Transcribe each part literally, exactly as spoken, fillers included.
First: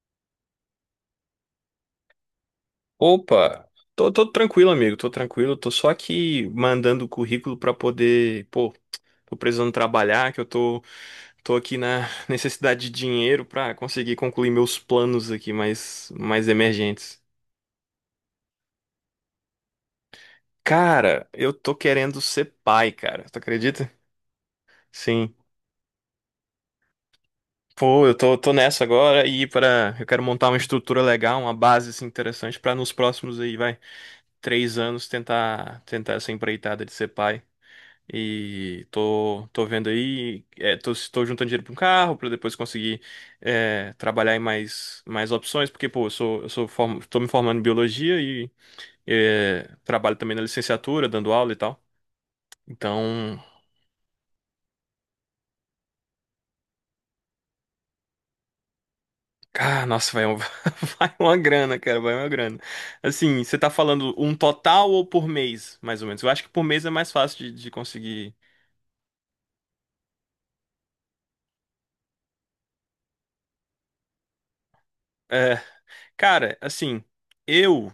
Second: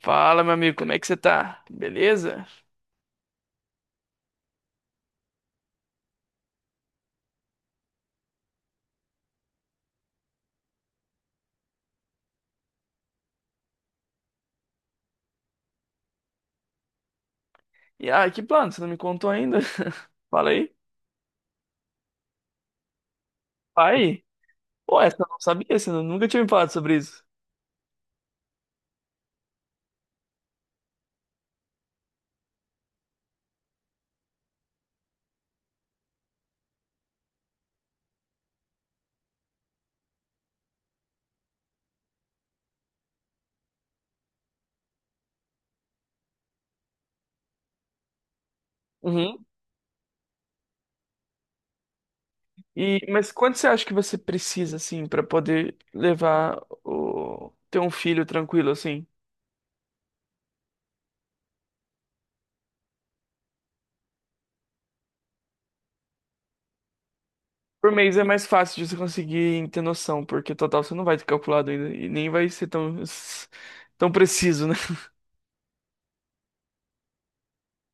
Fala, meu amigo, como é que você tá? Beleza? Opa, tô, tô tranquilo, amigo, tô tranquilo, tô só aqui mandando currículo pra poder, pô, tô precisando trabalhar, que eu tô, tô aqui na necessidade de dinheiro pra conseguir concluir meus planos aqui mais, mais emergentes. E ah, que plano? Você não me contou ainda? Fala aí. Cara, eu tô querendo ser pai, cara, tu acredita? Pai? Pô, essa eu Sim. não sabia, você nunca tinha me falado sobre isso. Pô, eu tô, tô nessa agora e para eu quero montar uma estrutura legal, uma base assim, interessante pra nos próximos aí, vai, três anos tentar tentar essa empreitada de ser pai. E tô, tô vendo aí, é, tô, tô juntando dinheiro para um carro para depois conseguir é, trabalhar em mais, mais opções, porque pô, eu sou, eu sou form... tô me formando em biologia e Uhum. é, trabalho também na licenciatura, dando aula e tal. E, mas Então, quanto você acha que você precisa, assim, pra poder levar o... ter um filho tranquilo, assim? cara, nossa, vai, um- vai uma grana, cara, vai uma grana. Assim, você tá falando um total ou por mês, mais ou menos? Eu acho que por mês é mais fácil de, de Por mês é conseguir. mais fácil de você conseguir ter noção, porque total você não vai ter calculado ainda e nem vai ser tão, tão preciso, né? É, cara, assim, eu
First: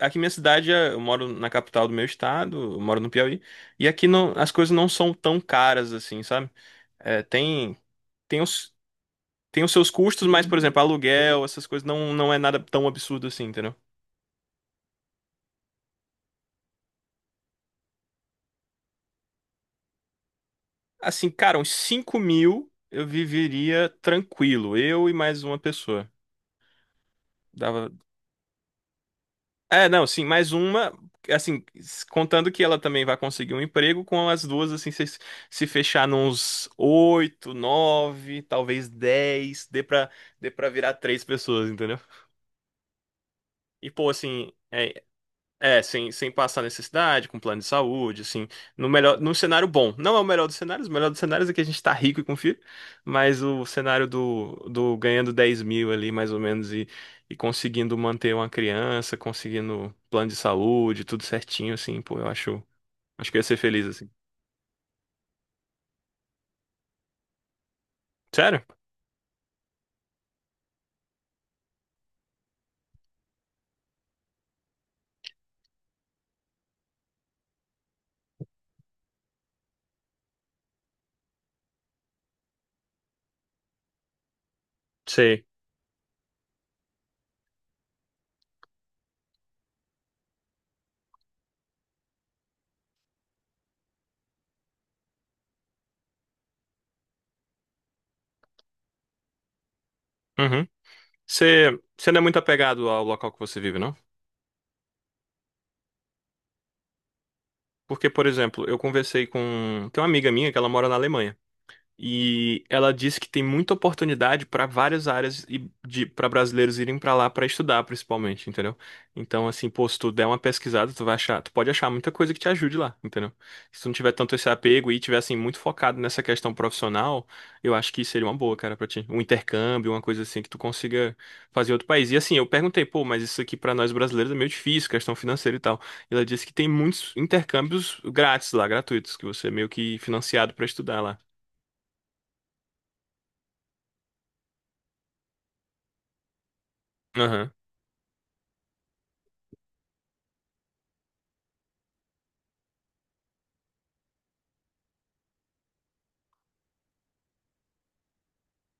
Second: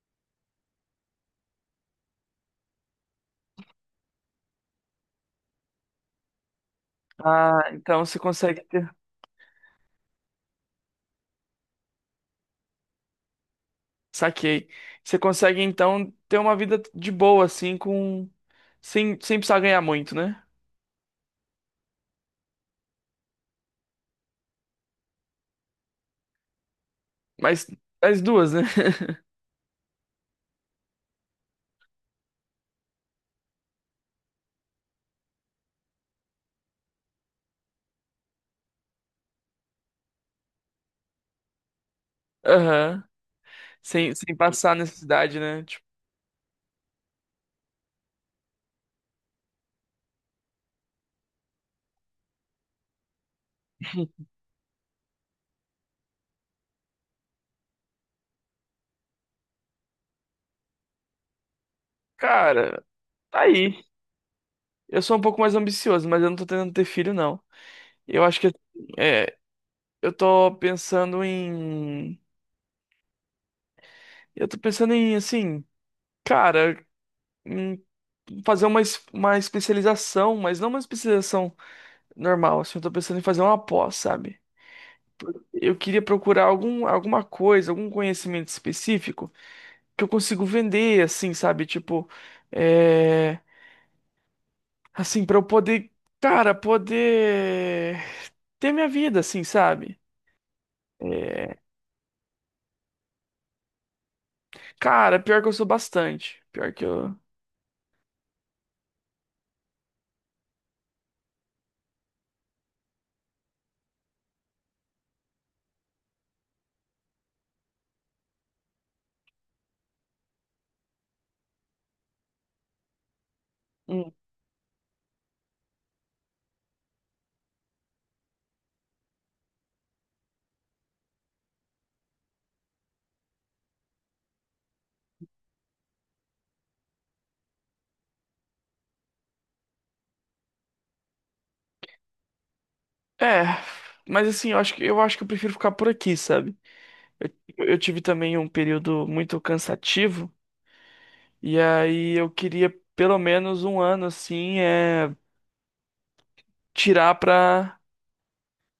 aqui minha cidade, é- eu moro na capital do meu estado, eu moro no Piauí, e aqui não, as coisas não são tão caras assim, sabe? É, Ah, tem, então você tem consegue. os, tem os seus custos, mas, por exemplo, aluguel, essas coisas não, não é nada tão absurdo assim, entendeu? Saquei. Você consegue então ter uma vida de boa, assim, com. Sem, sem precisar ganhar muito, né? Assim, cara, uns cinco mil eu viveria tranquilo, eu e mais uma pessoa. Mas Dava, as duas, né? é, não, sim, mais uma, assim, contando que ela também vai conseguir um emprego, com as duas, assim, se, se fechar nos oito, nove, talvez dez, dê pra, dê pra virar três pessoas, entendeu? Aham. E, pô, Sem, sem assim, passar é, necessidade, né? é, Tipo, sem, sem passar necessidade, com plano de saúde, assim, no melhor, num cenário bom. Não é o melhor dos cenários, o melhor dos cenários é que a gente tá rico e confia, mas o cenário do, do ganhando dez mil ali, mais ou menos, e, e conseguindo manter uma criança, conseguindo plano de saúde, tudo certinho, assim, pô, eu acho, cara, acho que eu tá ia ser aí. feliz, assim. Eu sou um pouco mais ambicioso, mas eu não tô tentando ter filho, não. Eu acho que, Sério? é, eu tô pensando em. Eu tô pensando em, assim, cara, em fazer uma, es- uma especialização, mas não uma especialização normal, assim. Eu tô pensando em fazer uma pós, sabe? Sei. Eu queria procurar algum, alguma coisa, algum conhecimento específico que eu consigo vender, assim, sabe? Tipo, é... assim, pra eu poder, cara, poder ter minha vida, assim, sabe? Uhum. É, Você, você não é muito apegado ao local que você vive, não? cara, pior que eu sou bastante. Pior que eu. Porque, por exemplo, eu conversei com, tem uma amiga minha que ela mora na Alemanha. E ela disse que tem muita oportunidade para várias áreas e de para brasileiros irem para lá para estudar, principalmente, entendeu? Então, assim, pô, se tu der uma pesquisada, tu vai achar, tu pode achar muita coisa que te ajude lá, entendeu? Se tu não Hum. tiver tanto esse apego e tiver assim muito focado nessa questão profissional, eu acho que seria uma boa, cara, para ti. Um intercâmbio, uma coisa assim que tu consiga fazer em outro país. E assim, eu perguntei, pô, mas isso aqui para nós brasileiros é meio difícil, questão financeira e tal. E ela disse que tem muitos intercâmbios grátis lá, gratuitos, que você é meio que financiado para estudar lá. É, mas assim, eu acho que eu acho que eu prefiro ficar por aqui, sabe? Aham. Eu, eu tive também um período muito cansativo, e aí eu queria pelo menos um ano assim, é, tirar pra.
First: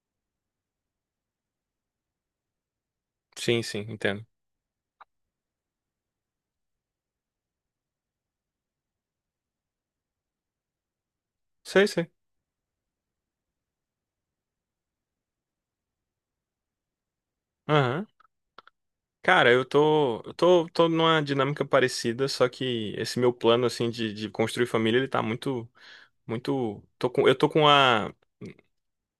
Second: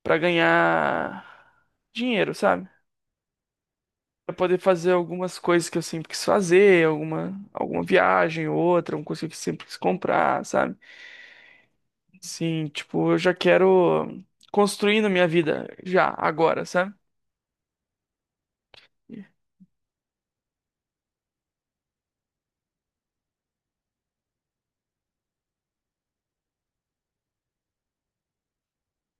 Pra ganhar dinheiro, sabe? Sim, sim, entendo. Pra poder fazer algumas coisas que eu sempre quis fazer, alguma, alguma viagem ou outra, alguma coisa que eu sempre quis comprar, sabe? Sei, sei. Sim, tipo, eu já quero construindo minha vida já, agora, sabe? Aham. Cara, eu tô, eu tô, tô numa dinâmica parecida, só que esse meu plano, assim, de, de construir família, ele tá muito, muito, tô com, eu tô com a,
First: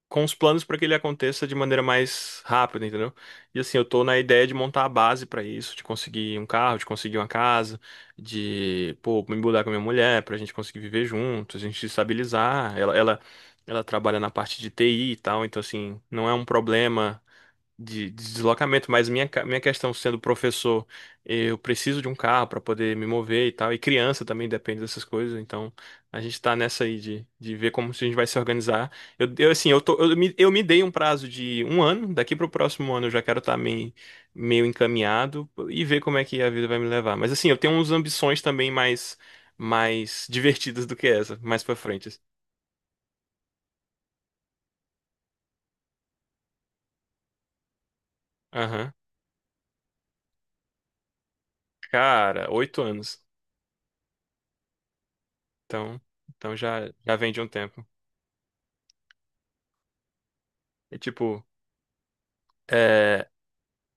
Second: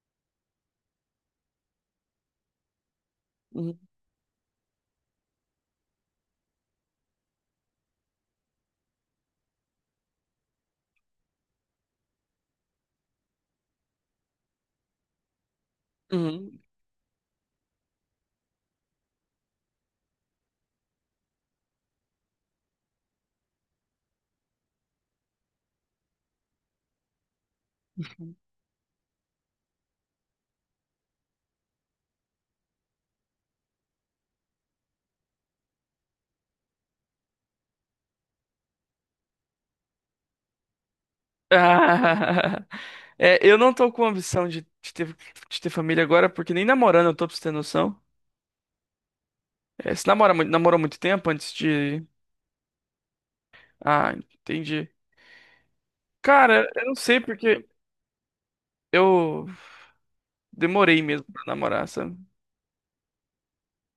com os planos pra que ele aconteça de maneira mais rápida, entendeu? E assim, Uhum. eu tô na ideia de montar a base pra isso, de conseguir um carro, de conseguir uma casa, de, pô, me mudar com a minha mulher, pra gente conseguir viver juntos, a gente se estabilizar. Ela, ela, ela trabalha na parte de T I e tal, então assim, não é um Uhum. problema de, de deslocamento, mas minha, ca- minha questão sendo professor, eu preciso de um carro para poder me mover e tal, e criança também depende dessas coisas, então a gente tá nessa aí de, de ver como a gente vai se organizar. Eu, eu, assim, eu tô, eu me, eu me dei um prazo de um ano, daqui para o próximo ano eu já quero estar meio, meio encaminhado e ver como é que a vida vai me levar. Mas assim, eu tenho umas ambições também mais, mais divertidas do que essa, mais para frente, assim. Ah, é, eu não tô com ambição de, de ter, de ter família agora, porque nem namorando eu tô pra você ter noção. Aham. É, você namora, mui- namorou muito tempo antes de. Cara, oito anos. Ah, entendi. Então, então Cara, eu já, não já sei vem de um porque tempo. eu É demorei mesmo pra tipo, namorar, sabe? é.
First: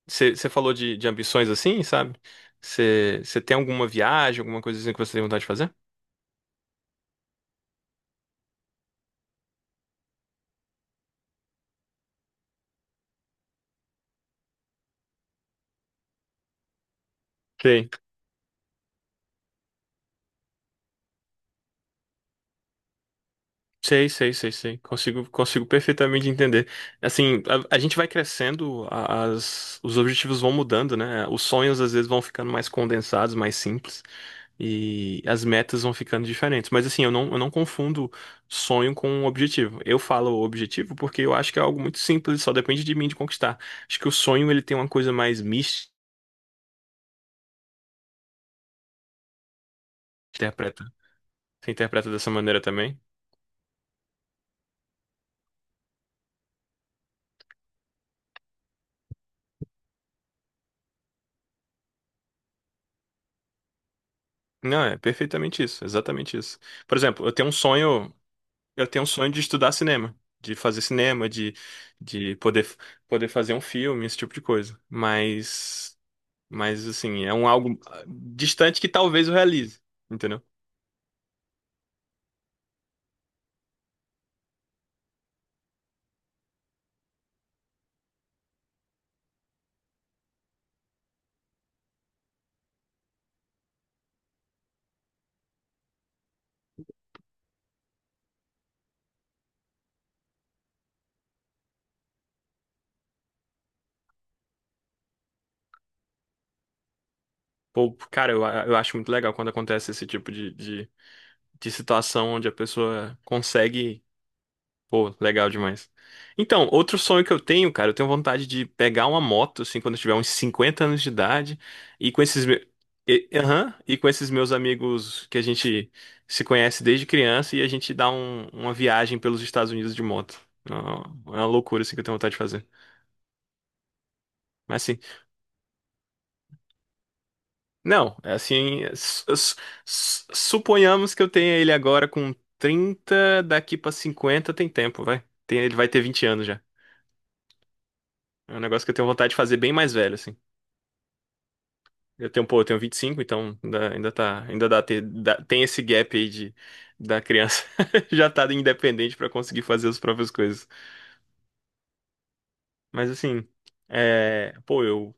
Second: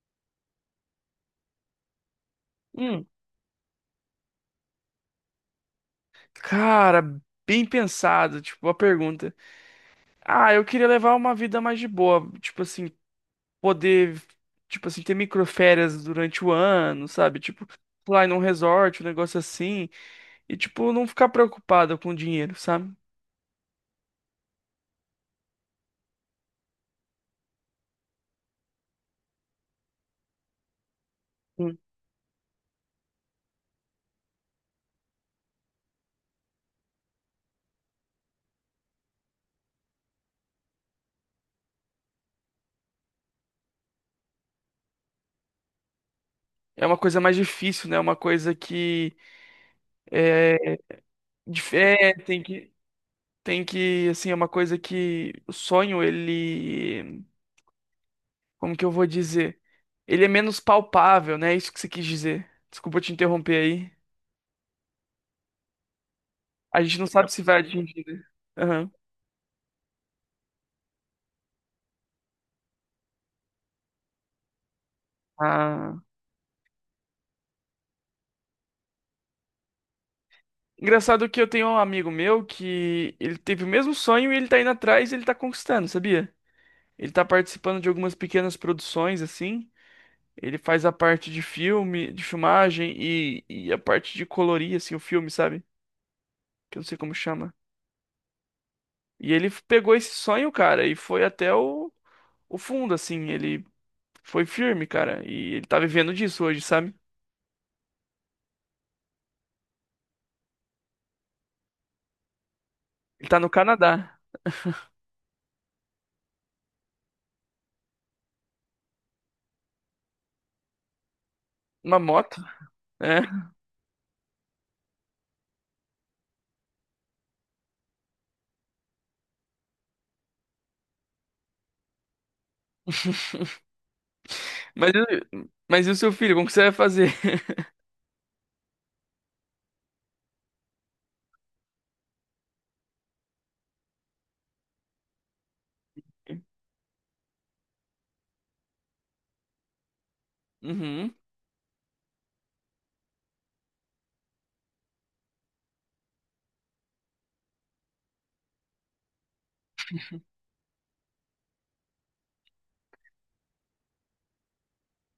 Você falou de, de ambições assim, sabe? Hum, Você tem alguma viagem, alguma coisa assim que você tem vontade de fazer? cara, bem pensado, tipo, a pergunta. Ah, eu queria levar uma vida mais de boa, tipo assim, poder, tipo assim, ter microférias durante o ano, sabe? Tipo, Sei, pular em um resort, um negócio assim. E, tipo, não ficar preocupado com o dinheiro, sabe? sei, sei, sei, sei. Consigo, consigo perfeitamente entender. Assim, a, a gente vai crescendo, a- as, os objetivos vão mudando, né? Os Sim. sonhos às vezes vão ficando mais condensados, mais simples, e as metas vão ficando diferentes. Mas assim, eu não, eu não confundo sonho com objetivo. Eu falo objetivo porque eu acho que é algo muito simples, só depende de mim de conquistar. Acho que o sonho ele tem uma coisa mais mística. É uma coisa mais difícil, né? É uma coisa que é, Você dif- interpreta é, dessa tem maneira que também? tem que assim, é uma coisa que o sonho ele, como que eu vou dizer? Ele é menos palpável, né? É isso que você quis dizer. Desculpa te interromper aí. Não, é perfeitamente isso, exatamente isso. A Por gente não exemplo, sabe eu se tenho um vai atingir, sonho, né? eu Aham. tenho um sonho de estudar cinema, de fazer cinema, de, de poder, poder fazer um filme, esse tipo de coisa. Mas, Ah. mas assim, é um algo ah, distante que talvez eu realize, entendeu? Engraçado que eu tenho um amigo meu que ele teve o mesmo sonho e ele tá indo atrás e ele tá conquistando, sabia? Ele tá participando de algumas pequenas produções assim. Ele faz a parte de filme, de filmagem e, e a parte de colorir, assim, o filme, sabe? Que eu não sei como chama. E ele f- pegou esse sonho, cara, e foi até o, o fundo, assim. Ele foi firme, cara. E ele tá vivendo disso hoje, sabe? Pô, cara, eu, eu acho muito legal quando acontece esse tipo de, de, de situação onde a pessoa Ele tá no consegue. Canadá. Pô, legal demais. Então, outro sonho que eu tenho, cara, eu tenho vontade de pegar uma moto, assim, quando eu tiver uns cinquenta anos de idade, Uma e com moto, esses, me- né? e, aham, e com esses meus amigos que a gente se conhece desde criança, e a gente dá um- uma viagem pelos Estados Unidos de moto. É uma é uma loucura, assim, que eu tenho vontade de fazer. Mas, Mas, assim, e- mas e o seu filho? Como que você vai fazer? não, é assim, su- su- su- suponhamos que eu tenha ele agora com trinta daqui pra cinquenta tem tempo, vai. Tem- ele vai ter vinte anos já. É um negócio que eu tenho vontade de fazer bem mais velho, assim. Uhum. Eu tenho, pô, eu tenho vinte e cinco, então ainda, ainda tá, ainda dá, ter, dá- tem esse gap aí de da criança já tá independente pra conseguir fazer as próprias coisas. Mas assim, é, pô, eu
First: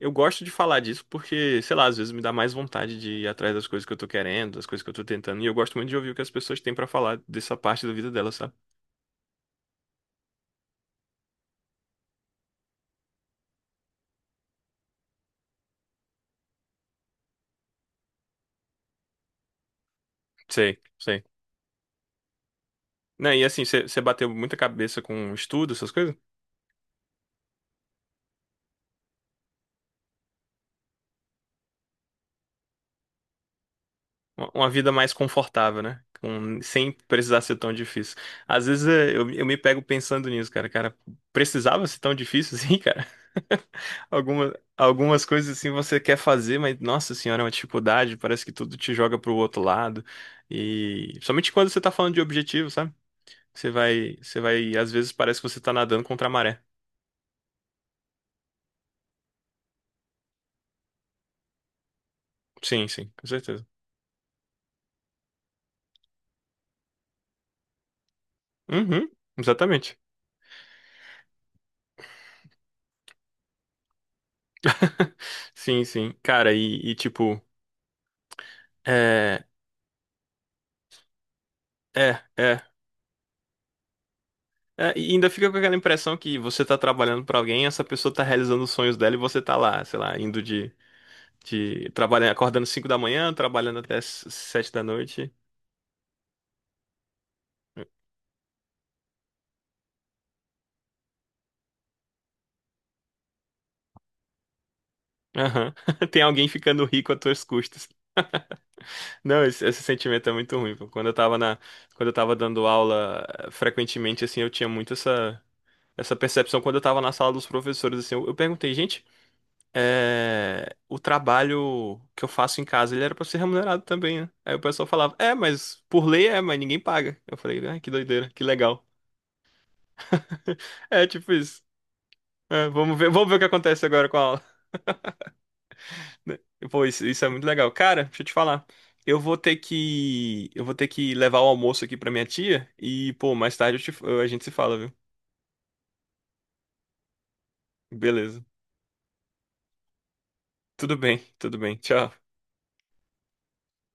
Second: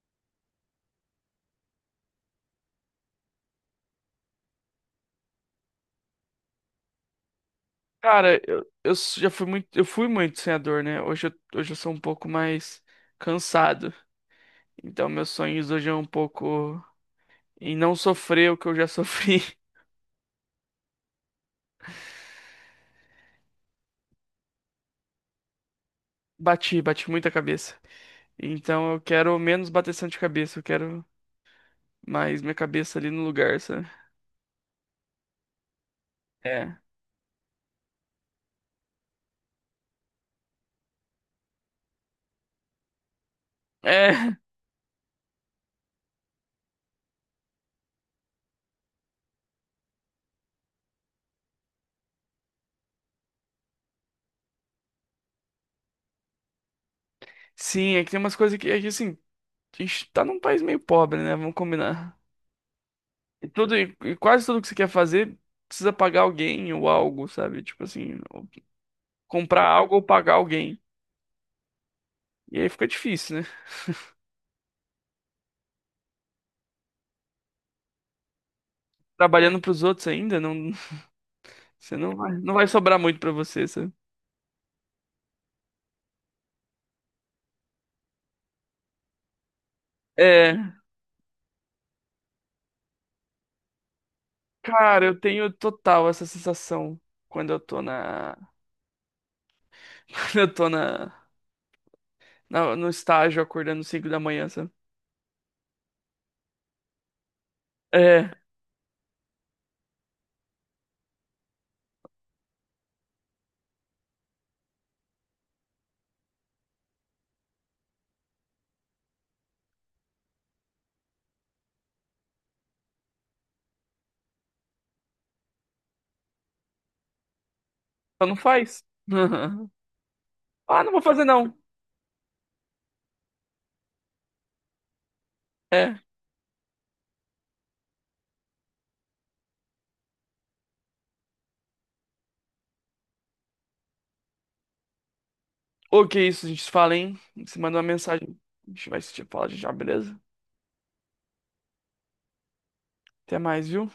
eu gosto de falar disso porque, sei lá, às vezes me dá mais vontade de ir atrás das coisas que eu tô querendo, das coisas que eu tô tentando, e eu gosto muito de ouvir o que as pessoas têm pra falar dessa parte da vida delas, Cara, sabe? eu, eu s- já fui muito, eu fui muito sonhador, né? Hoje eu, hoje eu sou um pouco mais cansado. Então meus sonhos hoje é um pouco. E não sofrer o que eu já sofri. Sei, sei. Né, e assim, você bateu muita cabeça com estudo, essas coisas? Bati, bati muita cabeça. Então eu quero menos bateção de cabeça, eu quero mais minha cabeça ali no lugar, sabe? uma uma vida mais confortável, né? Com- É. sem precisar ser tão difícil. Às vezes é, eu, eu me pego pensando nisso, cara. Cara, precisava ser tão difícil assim, cara? É, Alguma, algumas coisas assim você quer fazer, mas nossa senhora, é uma dificuldade. Parece que tudo te joga pro outro lado. E somente quando você tá falando de objetivo, sabe? Você vai, você vai, às vezes parece que você tá nadando contra a maré. sim, é que tem umas coisas que, é que assim, a gente tá num país meio pobre, né? Vamos combinar. Sim, sim, com E certeza. tudo, e e quase tudo que você quer fazer precisa pagar alguém ou algo, sabe? Tipo assim, ou Uhum, comprar algo exatamente. ou pagar alguém. E aí fica difícil, né? Sim, sim. Cara, e, e tipo, é, Trabalhando pros outros ainda, não, você não é, vai, não é. vai sobrar muito pra você, sabe? É, e ainda fica com aquela impressão que você tá trabalhando pra alguém, essa pessoa tá realizando os sonhos dela e você tá lá, sei lá, indo É. de, de trabalhando, acordando cinco da manhã, trabalhando até s- sete da Cara, eu noite. tenho total essa sensação quando eu tô na. Quando eu tô na... na- no estágio acordando cinco da manhã, sabe? Aham. Tem alguém ficando rico às tuas custas. É, Não, esse, esse sentimento é muito ruim. Pô. Quando eu tava na, quando eu tava dando aula eh, frequentemente, assim, eu tinha muito essa, essa percepção quando eu tava na sala dos professores, assim, eu, eu perguntei, gente, é, o trabalho que eu faço em casa, ele era pra ser remunerado também, né? Aí o pessoal falava, é, mas por lei é, mas ninguém paga. Eu falei, ah, que só doideira, não que faz. legal. Ah, não vou É, fazer tipo não. isso. É, vamos ver, vamos ver o que acontece agora com a aula. É. Pô, isso, isso é muito legal. Cara, deixa eu te falar. Eu vou ter que, eu vou ter que levar o almoço aqui pra minha tia e, pô, mais tarde eu te- a gente se fala, viu? Ok, isso, a gente se fala, hein? Você manda uma mensagem. Beleza. A gente vai se falar já, beleza? Tudo bem, tudo bem. Tchau. Até mais, viu?